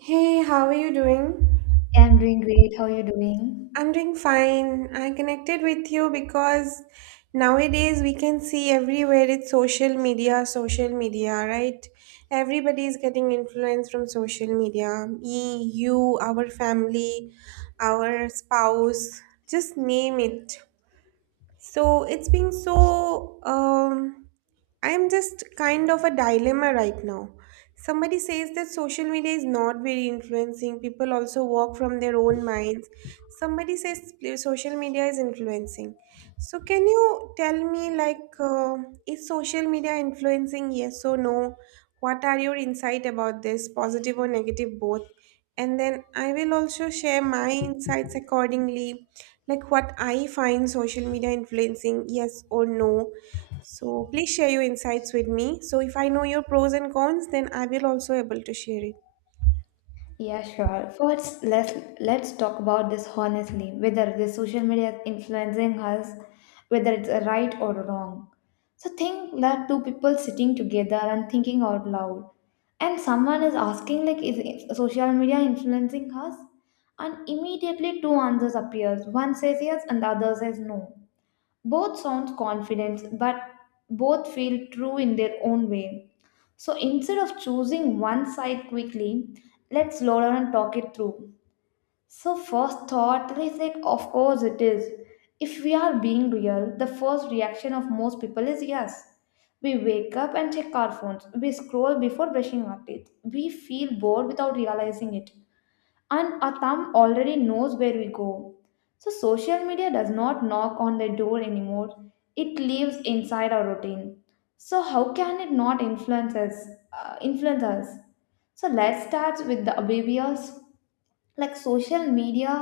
Hey, how are you doing? I'm doing great. How are you doing? I'm doing fine. I connected with you because nowadays we can see everywhere it's social media, right? Everybody is getting influence from social media. Me, you, our family, our spouse, just name it. So it's been so I'm just kind of a dilemma right now. Somebody says that social media is not very influencing. People also work from their own minds. Somebody says social media is influencing. So can you tell me is social media influencing? Yes or no? What are your insight about this, positive or negative both? And then I will also share my insights accordingly, like what I find social media influencing, yes or no, so please share your insights with me. So if I know your pros and cons, then I will also able to share it. Yeah, sure. First, let's talk about this honestly, whether this social media is influencing us, whether it's a right or wrong. So think that two people sitting together and thinking out loud, and someone is asking like, is social media influencing us? And immediately two answers appears. One says yes, and the other says no. Both sounds confident, but both feel true in their own way. So instead of choosing one side quickly, let's slow down and talk it through. So first thought is like, of course it is. If we are being real, the first reaction of most people is yes. We wake up and check our phones. We scroll before brushing our teeth. We feel bored without realizing it and our thumb already knows where we go. So, social media does not knock on the door anymore, it lives inside our routine. So, how can it not influence us? Influence us? So, let's start with the oblivious like social media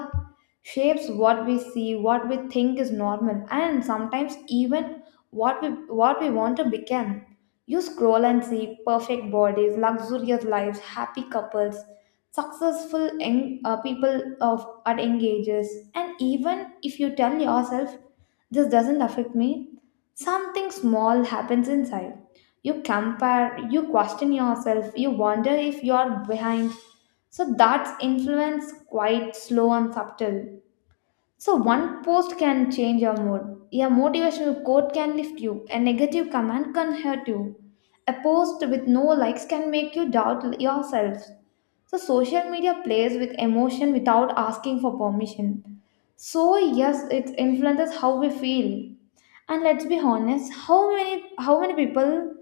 shapes what we see, what we think is normal, and sometimes even what we what we want to become. You scroll and see perfect bodies, luxurious lives, happy couples, successful young, people of at young ages, and even if you tell yourself this doesn't affect me, something small happens inside. You compare, you question yourself, you wonder if you are behind. So that's influence quite slow and subtle. So one post can change your mood. A motivational quote can lift you. A negative comment can hurt you. A post with no likes can make you doubt yourself. So social media plays with emotion without asking for permission. So yes, it influences how we feel. And let's be honest, how many people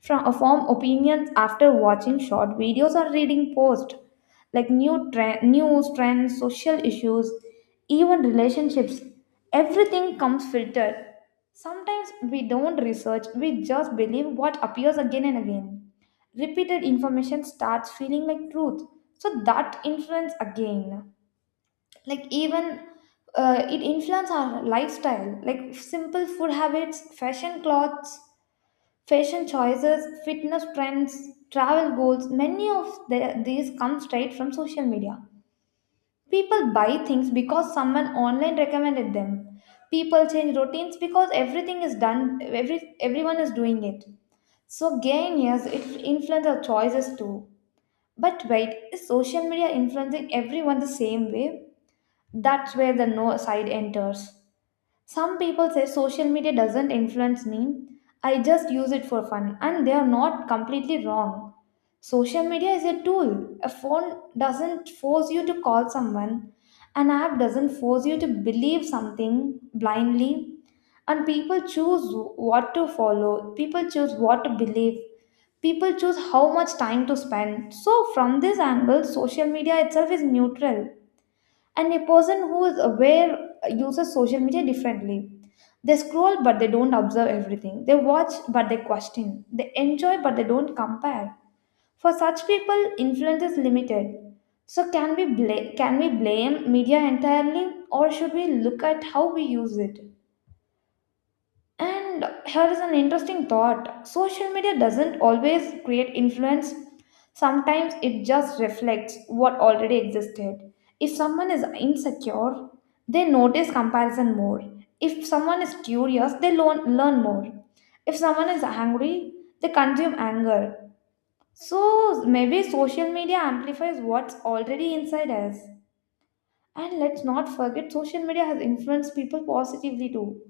from form opinions after watching short videos or reading posts? Like new trend, news trends, social issues, even relationships. Everything comes filtered. Sometimes we don't research, we just believe what appears again and again. Repeated information starts feeling like truth. So that influence again. Like even it influence our lifestyle, like simple food habits, fashion clothes, fashion choices, fitness trends, travel goals. Many of these come straight from social media. People buy things because someone online recommended them. People change routines because everything is done, everyone is doing it. So, gain, yes, it influences our choices too. But wait, is social media influencing everyone the same way? That's where the no side enters. Some people say social media doesn't influence me. I just use it for fun, and they are not completely wrong. Social media is a tool. A phone doesn't force you to call someone, an app doesn't force you to believe something blindly. And people choose what to follow, people choose what to believe, people choose how much time to spend. So, from this angle, social media itself is neutral, and a person who is aware uses social media differently. They scroll, but they don't observe everything. They watch, but they question. They enjoy, but they don't compare. For such people influence is limited. So can we blame media entirely, or should we look at how we use it? And here is an interesting thought, social media doesn't always create influence, sometimes it just reflects what already existed. If someone is insecure, they notice comparison more. If someone is curious, they learn more. If someone is angry, they consume anger. So maybe social media amplifies what's already inside us. And let's not forget, social media has influenced people positively too.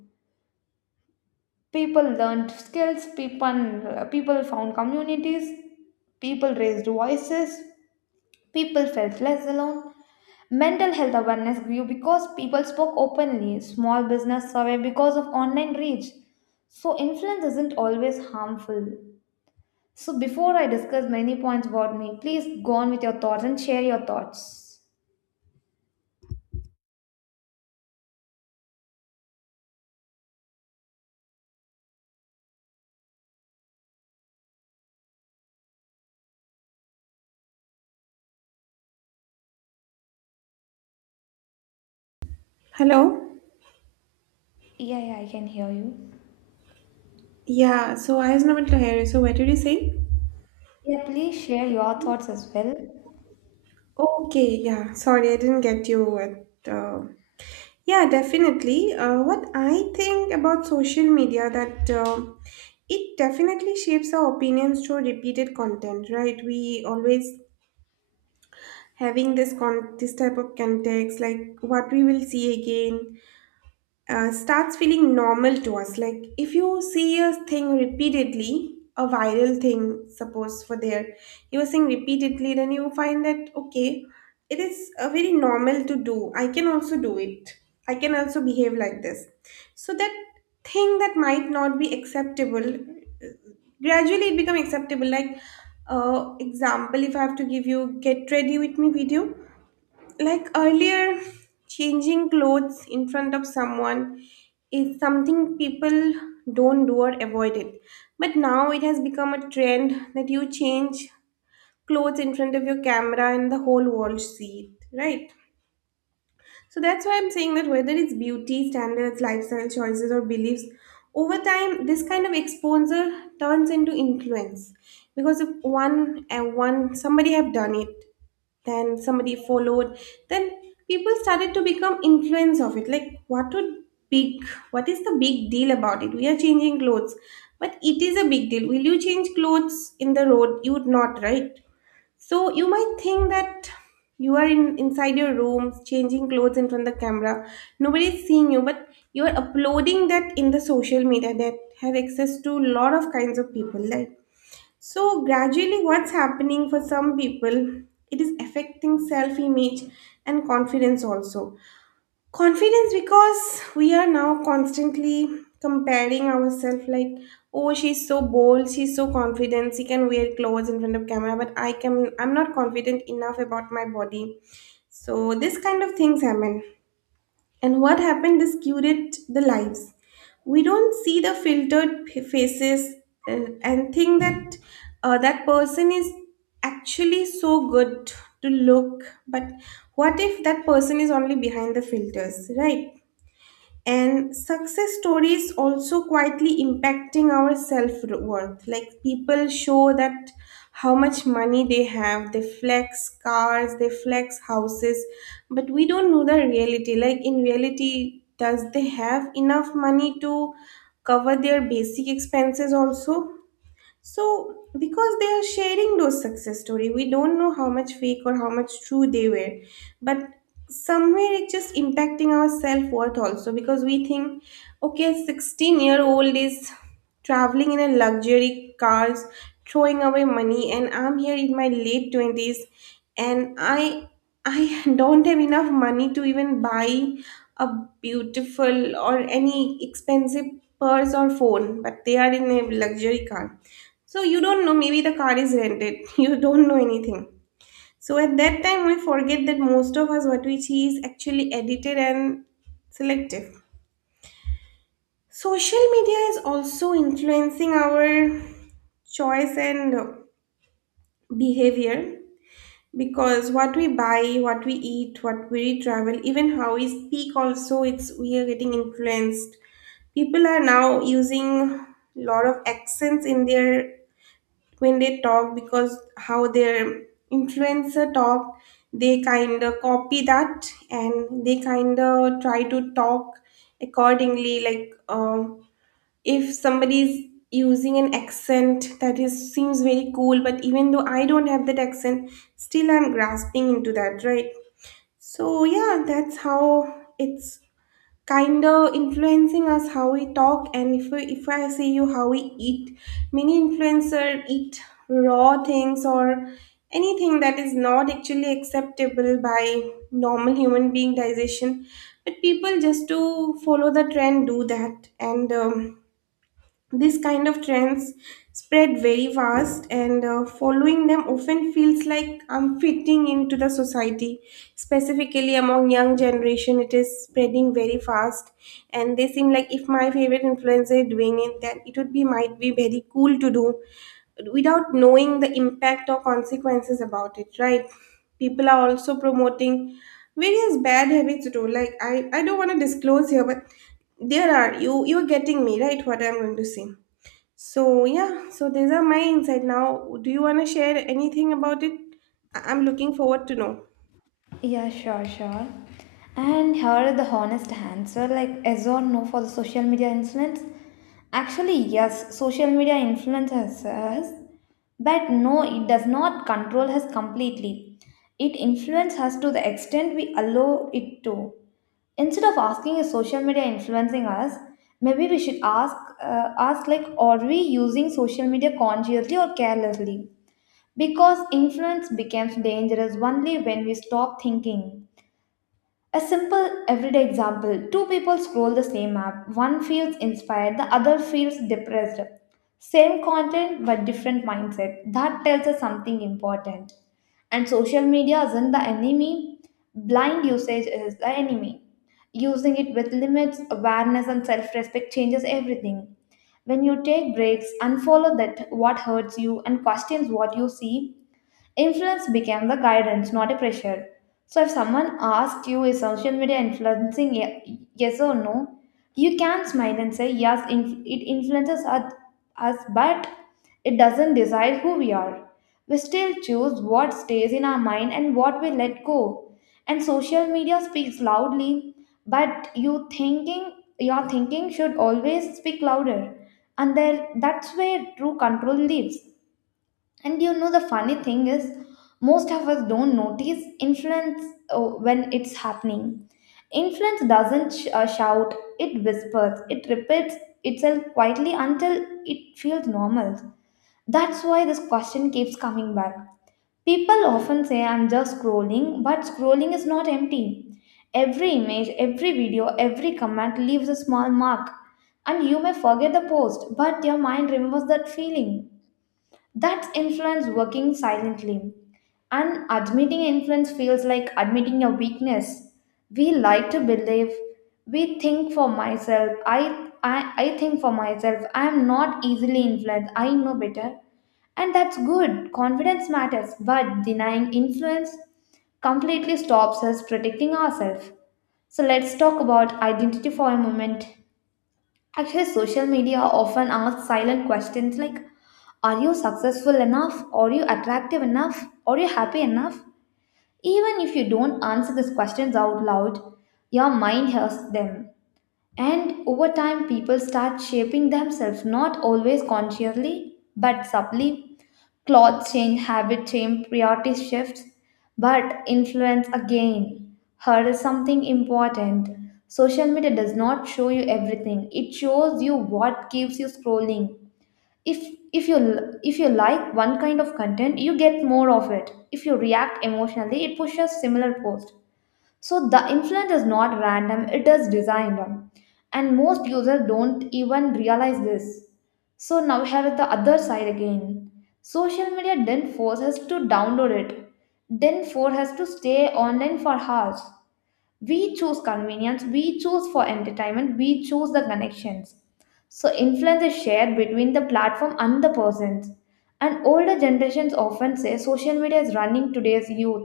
People learned skills, people found communities, people raised voices, people felt less alone. Mental health awareness grew because people spoke openly. Small business survived because of online reach. So influence isn't always harmful. So before I discuss many points about me, please go on with your thoughts and share your thoughts. Hello? Yeah, yeah, I can hear you. Yeah, so I was not able to hear you. So what did you say? Yeah, please share your thoughts as well. Okay, yeah. Sorry, I didn't get you what yeah, definitely. What I think about social media that it definitely shapes our opinions through repeated content, right? We always having this con this type of context, like what we will see again, starts feeling normal to us. Like if you see a thing repeatedly, a viral thing, suppose for there, you are seeing repeatedly, then you find that okay, it is a very normal to do. I can also do it. I can also behave like this. So that thing that might not be acceptable, gradually it become acceptable. Like example, if I have to give you get ready with me video, like earlier, changing clothes in front of someone is something people don't do or avoid it, but now it has become a trend that you change clothes in front of your camera and the whole world see it, right? So that's why I'm saying that whether it's beauty, standards, lifestyle choices, or beliefs, over time this kind of exposure turns into influence. Because if one and one somebody have done it, then somebody followed, then people started to become influence of it. Like what would big what is the big deal about it? We are changing clothes. But it is a big deal. Will you change clothes in the road? You would not, right? So you might think that you are in inside your room changing clothes in front of the camera. Nobody's seeing you, but you are uploading that in the social media that have access to a lot of kinds of people. Like so gradually what's happening for some people, it is affecting self-image and confidence also. Confidence because we are now constantly comparing ourselves like, oh, she's so bold, she's so confident, she can wear clothes in front of camera, but I'm not confident enough about my body. So this kind of things happen. And what happened? This curate the lives. We don't see the filtered faces and think that that person is actually so good to look. But what if that person is only behind the filters, right? And success stories also quietly impacting our self-worth, like people show that how much money they have, they flex cars, they flex houses, but we don't know the reality. Like in reality, does they have enough money to cover their basic expenses also? So, because they are sharing those success story, we don't know how much fake or how much true they were, but somewhere it's just impacting our self worth also because we think, okay, 16-year old is traveling in a luxury cars, throwing away money, and I'm here in my late 20s, and I don't have enough money to even buy a beautiful or any expensive purse or phone, but they are in a luxury car. So you don't know, maybe the car is rented. You don't know anything. So at that time, we forget that most of us what we see is actually edited and selective. Social media is also influencing our choice and behavior because what we buy, what we eat, what we travel, even how we speak also, it's we are getting influenced. People are now using lot of accents in their when they talk because how their influencer talk, they kind of copy that and they kind of try to talk accordingly if somebody's using an accent that is seems very cool, but even though I don't have that accent, still I'm grasping into that, right? So yeah, that's how it's kind of influencing us how we talk, and if we, if I see you how we eat, many influencer eat raw things or anything that is not actually acceptable by normal human being digestion, but people just to follow the trend do that, and this kind of trends spread very fast, and following them often feels like I'm fitting into the society. Specifically among young generation, it is spreading very fast, and they seem like if my favorite influencer is doing it, then it would be might be very cool to do, without knowing the impact or consequences about it. Right? People are also promoting various bad habits too. Like I don't want to disclose here, but there are you. You're getting me right. What I'm going to say. So yeah, so these are my insight. Now, do you want to share anything about it? I'm looking forward to know. Yeah, sure. And here are the honest answer like yes or no for the social media influence. Actually, yes, social media influences us, but no, it does not control us completely. It influences us to the extent we allow it to. Instead of asking is social media influencing us, maybe we should ask like, are we using social media consciously or carelessly? Because influence becomes dangerous only when we stop thinking. A simple everyday example, two people scroll the same app, one feels inspired, the other feels depressed. Same content but different mindset. That tells us something important. And social media isn't the enemy, blind usage is the enemy. Using it with limits, awareness, and self respect changes everything. When you take breaks, unfollow that what hurts you and questions what you see, influence became the guidance, not a pressure. So if someone asked you, is social media influencing ye- yes or no, you can smile and say, yes, it influences us, but it doesn't decide who we are. We still choose what stays in our mind and what we let go. And social media speaks loudly, but your thinking should always speak louder. And there that's where true control lives. And you know, the funny thing is, most of us don't notice influence when it's happening. Influence doesn't shout, it whispers, it repeats itself quietly until it feels normal. That's why this question keeps coming back. People often say, I'm just scrolling, but scrolling is not empty. Every image, every video, every comment leaves a small mark. And you may forget the post, but your mind remembers that feeling. That's influence working silently. And admitting influence feels like admitting a weakness. We like to believe, we think for myself, I think for myself, I am not easily influenced, I know better. And that's good, confidence matters, but denying influence completely stops us protecting ourselves. So let's talk about identity for a moment. Actually, social media often asks silent questions like, are you successful enough? Are you attractive enough? Are you happy enough? Even if you don't answer these questions out loud, your mind hears them. And over time, people start shaping themselves, not always consciously but subtly. Clothes change, habit change, priority shifts, but influence again. Here is something important. Social media does not show you everything. It shows you what keeps you scrolling. If if you if you like one kind of content, you get more of it. If you react emotionally, it pushes similar posts. So the influence is not random, it is designed. And most users don't even realize this. So now we have the other side again. Social media didn't force us to download it. Didn't force us to stay online for hours. We choose convenience, we choose for entertainment, we choose the connections. So influence is shared between the platform and the persons. And older generations often say social media is running today's youth,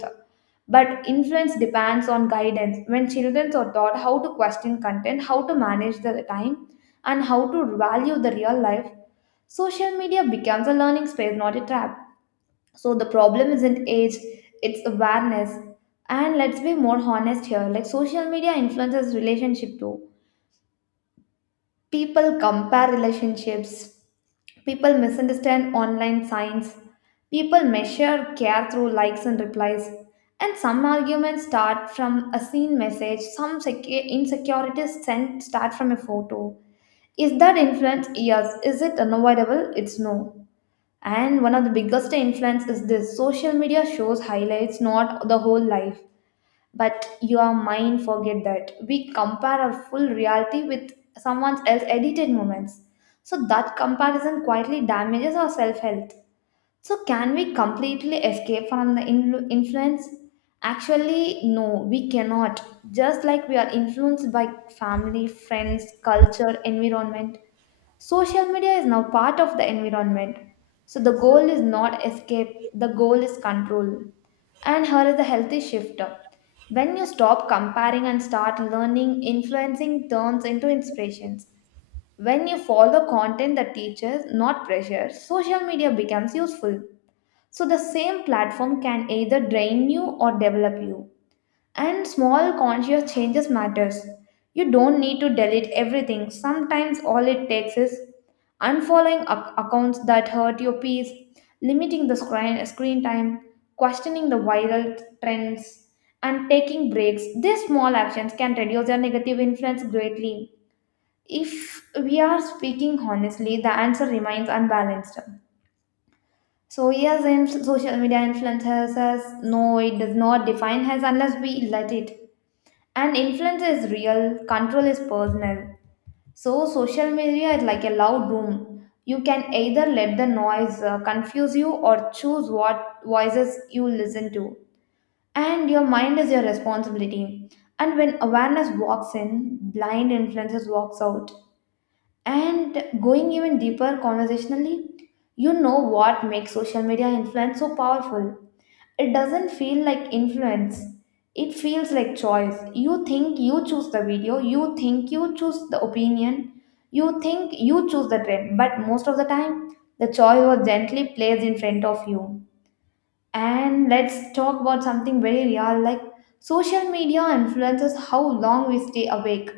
but influence depends on guidance. When children are taught how to question content, how to manage the time, and how to value the real life, social media becomes a learning space, not a trap. So the problem isn't age, it's awareness. And let's be more honest here, like social media influences relationship too. People compare relationships, people misunderstand online signs, people measure care through likes and replies. And some arguments start from a seen message, insecurities sent start from a photo. Is that influence? Yes. Is it unavoidable? It's no. And one of the biggest influence is this, social media shows highlights, not the whole life. But your mind forget that. We compare our full reality with someone else's edited moments. So that comparison quietly damages our self-health. So can we completely escape from influence? Actually, no, we cannot. Just like we are influenced by family, friends, culture, environment, social media is now part of the environment. So the goal is not escape, the goal is control. And here is the healthy shift. When you stop comparing and start learning, influencing turns into inspirations. When you follow content that teaches, not pressures, social media becomes useful. So the same platform can either drain you or develop you. And small conscious changes matters. You don't need to delete everything. Sometimes all it takes is unfollowing accounts that hurt your peace, limiting the screen time, questioning the viral trends, and taking breaks. These small actions can reduce your negative influence greatly. If we are speaking honestly, the answer remains unbalanced. So yes, in social media influences, no, it does not define us unless we let it. And influence is real, control is personal. So, social media is like a loud room. You can either let the noise confuse you or choose what voices you listen to. And your mind is your responsibility. And when awareness walks in, blind influences walks out. And going even deeper conversationally, you know what makes social media influence so powerful? It doesn't feel like influence, it feels like choice. You think you choose the video, you think you choose the opinion, you think you choose the trend, but most of the time, the choice was gently placed in front of you. And let's talk about something very real, like social media influences how long we stay awake,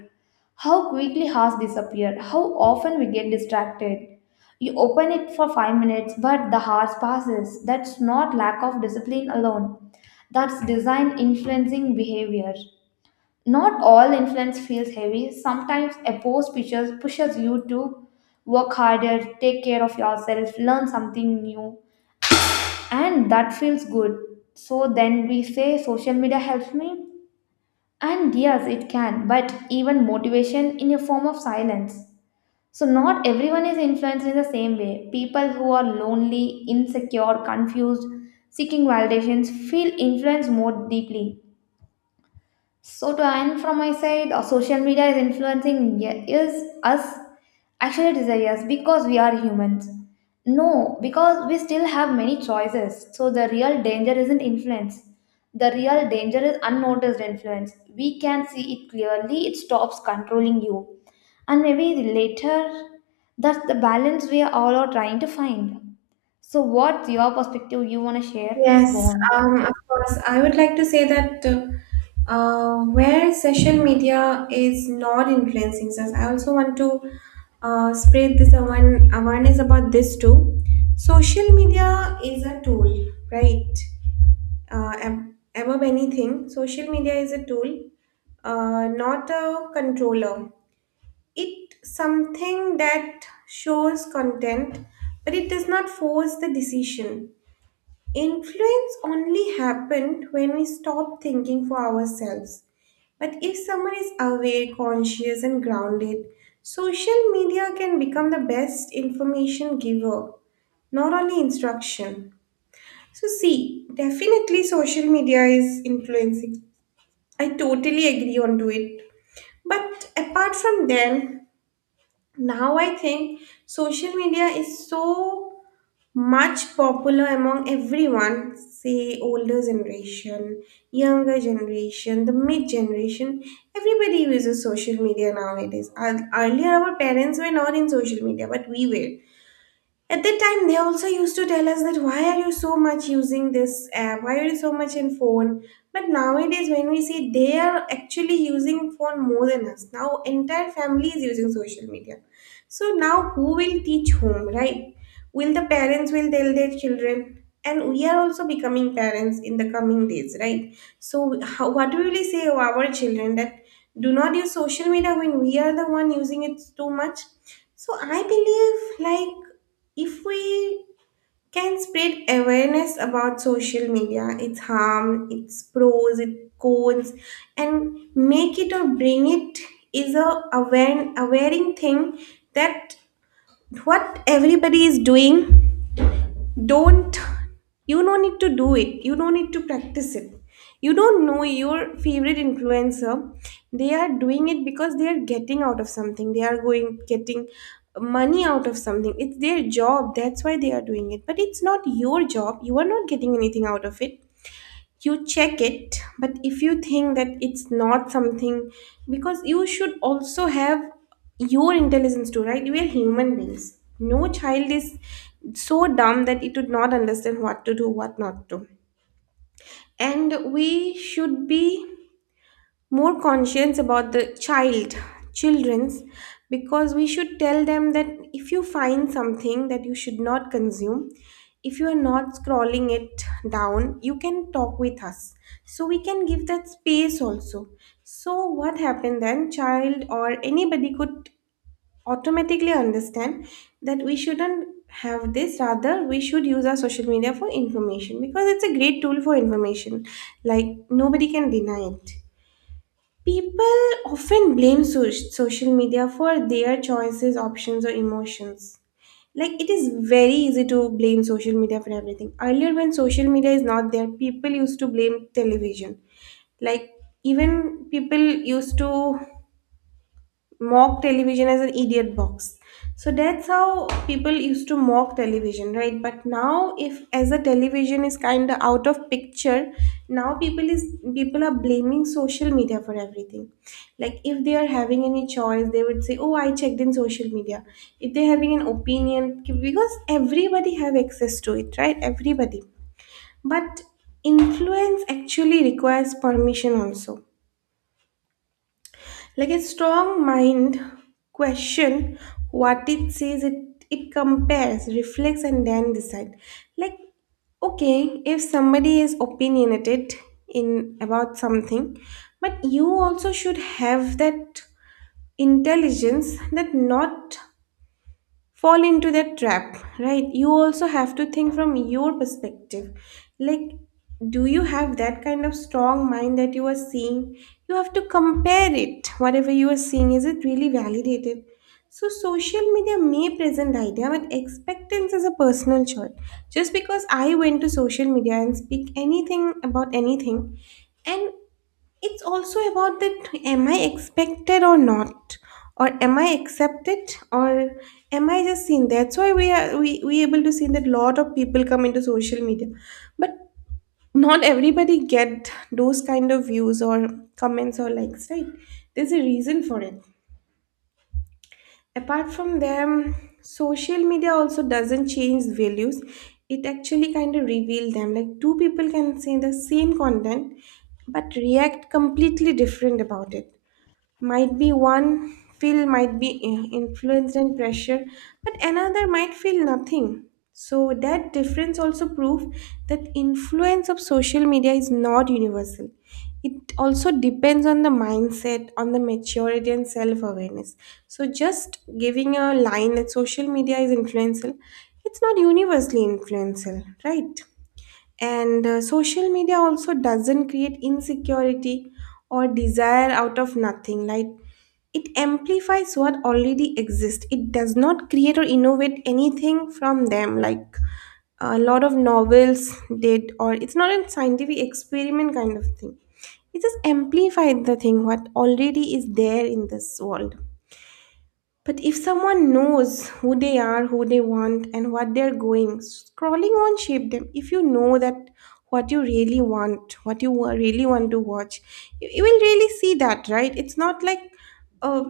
how quickly hours disappear, how often we get distracted. You open it for 5 minutes, but the hours passes. That's not lack of discipline alone. That's design influencing behavior. Not all influence feels heavy. Sometimes a post pushes you to work harder, take care of yourself, learn something new, and that feels good. So then we say social media helps me. And yes, it can, but even motivation in a form of silence. So, not everyone is influenced in the same way. People who are lonely, insecure, confused, seeking validations feel influenced more deeply. So to end from my side, social media is is us. Actually, it is a yes because we are humans. No, because we still have many choices. So the real danger isn't influence. The real danger is unnoticed influence. We can see it clearly. It stops controlling you, and maybe later, that's the balance we are all are trying to find. So, what's your perspective? You want to share? Please go Yes, on. Of course. I would like to say that where social media is not influencing us, I also want to spread this awareness about this too. Social media is a tool, right? Uh, ab- Above anything, social media is a tool, not a controller. It something that shows content, but it does not force the decision. Influence only happened when we stop thinking for ourselves, but if someone is aware, conscious and grounded, social media can become the best information giver, not only instruction. So see, definitely social media is influencing. I totally agree on to it. But apart from them, now I think social media is so much popular among everyone, say older generation, younger generation, the mid generation, everybody uses social media nowadays. Earlier our parents were not in social media but we were. At that time, they also used to tell us that why are you so much using this app? Why are you so much in phone? But nowadays, when we see they are actually using phone more than us. Now, entire family is using social media. So now, who will teach whom, right? Will the parents will tell their children, and we are also becoming parents in the coming days, right? So how, what do we really say to our children that do not use social media when we are the one using it too much? So I believe like, if we can spread awareness about social media, its harm, its pros, its cons, and make it or bring it is a aware awareing thing that what everybody is doing. Don't, you don't need to do it, you don't need to practice it. You don't know your favorite influencer, they are doing it because they are getting out of something, they are going getting money out of something. It's their job, that's why they are doing it, but it's not your job, you are not getting anything out of it. You check it, but if you think that it's not something, because you should also have your intelligence too, right? We are human beings. No child is so dumb that it would not understand what to do what not to. And we should be more conscious about the children's, because we should tell them that if you find something that you should not consume, if you are not scrolling it down, you can talk with us. So we can give that space also. So what happened, then child or anybody could automatically understand that we shouldn't have this, rather we should use our social media for information because it's a great tool for information. Like nobody can deny it. People often blame social media for their choices, options, or emotions. Like it is very easy to blame social media for everything. Earlier, when social media is not there, people used to blame television. Like even people used to mock television as an idiot box. So that's how people used to mock television, right? But now if as a television is kind of out of picture, now people are blaming social media for everything. Like if they are having any choice, they would say, oh, I checked in social media. If they're having an opinion, because everybody have access to it, right, everybody. But influence actually requires permission also. Like a strong mind question what it says, it compares, reflects, and then decide. Like, okay, if somebody is opinionated in about something, but you also should have that intelligence that not fall into that trap, right? You also have to think from your perspective. Like, do you have that kind of strong mind that you are seeing? You have to compare it, whatever you are seeing, is it really validated? So social media may present idea, but expectance is a personal choice. Just because I went to social media and speak anything about anything. And it's also about that, am I expected or not? Or am I accepted or am I just seen? That's why we able to see that lot of people come into social media. But not everybody get those kind of views or comments or likes, right? There's a reason for it. Apart from them, social media also doesn't change values. It actually kind of reveal them. Like, two people can say the same content but react completely different about it. Might be one feel might be influence and pressure, but another might feel nothing. So that difference also prove that influence of social media is not universal. It also depends on the mindset, on the maturity and self awareness. So just giving a line that social media is influential, it's not universally influential, right? And social media also doesn't create insecurity or desire out of nothing. Like, it amplifies what already exists. It does not create or innovate anything from them. Like a lot of novels did, or it's not a scientific experiment kind of thing. It just amplified the thing what already is there in this world. But if someone knows who they are, who they want, and what they're going, scrolling won't shape them. If you know that what you really want, what you really want to watch, you will really see that, right? It's not like uh,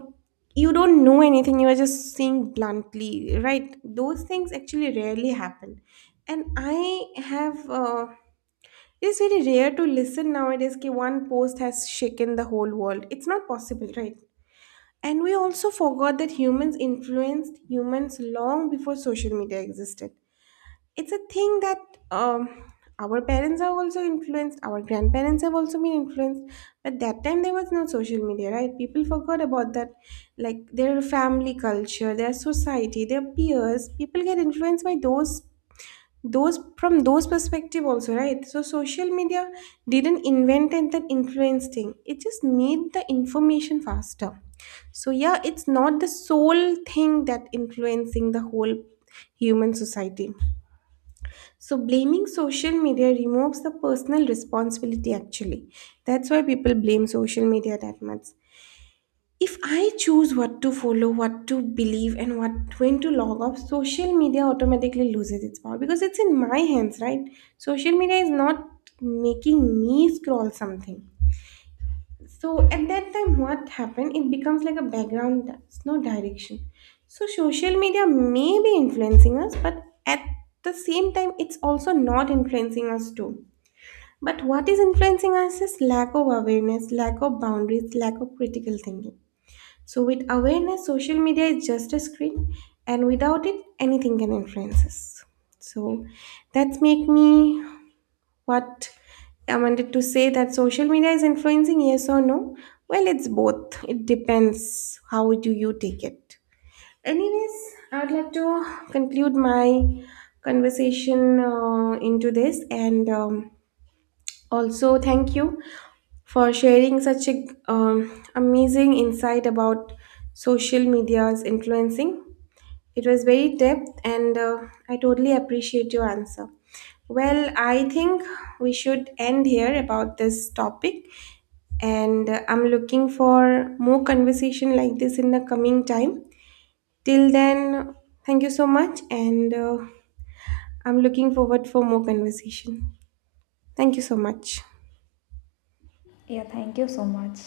you don't know anything, you are just seeing bluntly, right? Those things actually rarely happen. And I have. It's very rare to listen nowadays that one post has shaken the whole world. It's not possible, right? And we also forgot that humans influenced humans long before social media existed. It's a thing that um, our parents have also influenced, our grandparents have also been influenced. But that time there was no social media, right? People forgot about that. Like their family culture, their society, their peers, people get influenced by those from those perspective also, right? So social media didn't invent and then influence thing, it just made the information faster. So yeah, it's not the sole thing that influencing the whole human society. So blaming social media removes the personal responsibility actually. That's why people blame social media that much. If I choose what to follow, what to believe, and what, when to log off, social media automatically loses its power because it's in my hands, right? Social media is not making me scroll something. So at that time, what happened? It becomes like a background, that's no direction. So social media may be influencing us, but at the same time, it's also not influencing us too. But what is influencing us is lack of awareness, lack of boundaries, lack of critical thinking. So with awareness, social media is just a screen, and without it, anything can influence us. So that's make me what I wanted to say, that social media is influencing, yes or no? Well, it's both. It depends how do you take it. Anyways, I would like to conclude my conversation into this and also thank you for sharing such a amazing insight about social media's influencing. It was very depth, and I totally appreciate your answer. Well, I think we should end here about this topic, and I'm looking for more conversation like this in the coming time. Till then, thank you so much, and I'm looking forward for more conversation. Thank you so much. Yeah, thank you so much.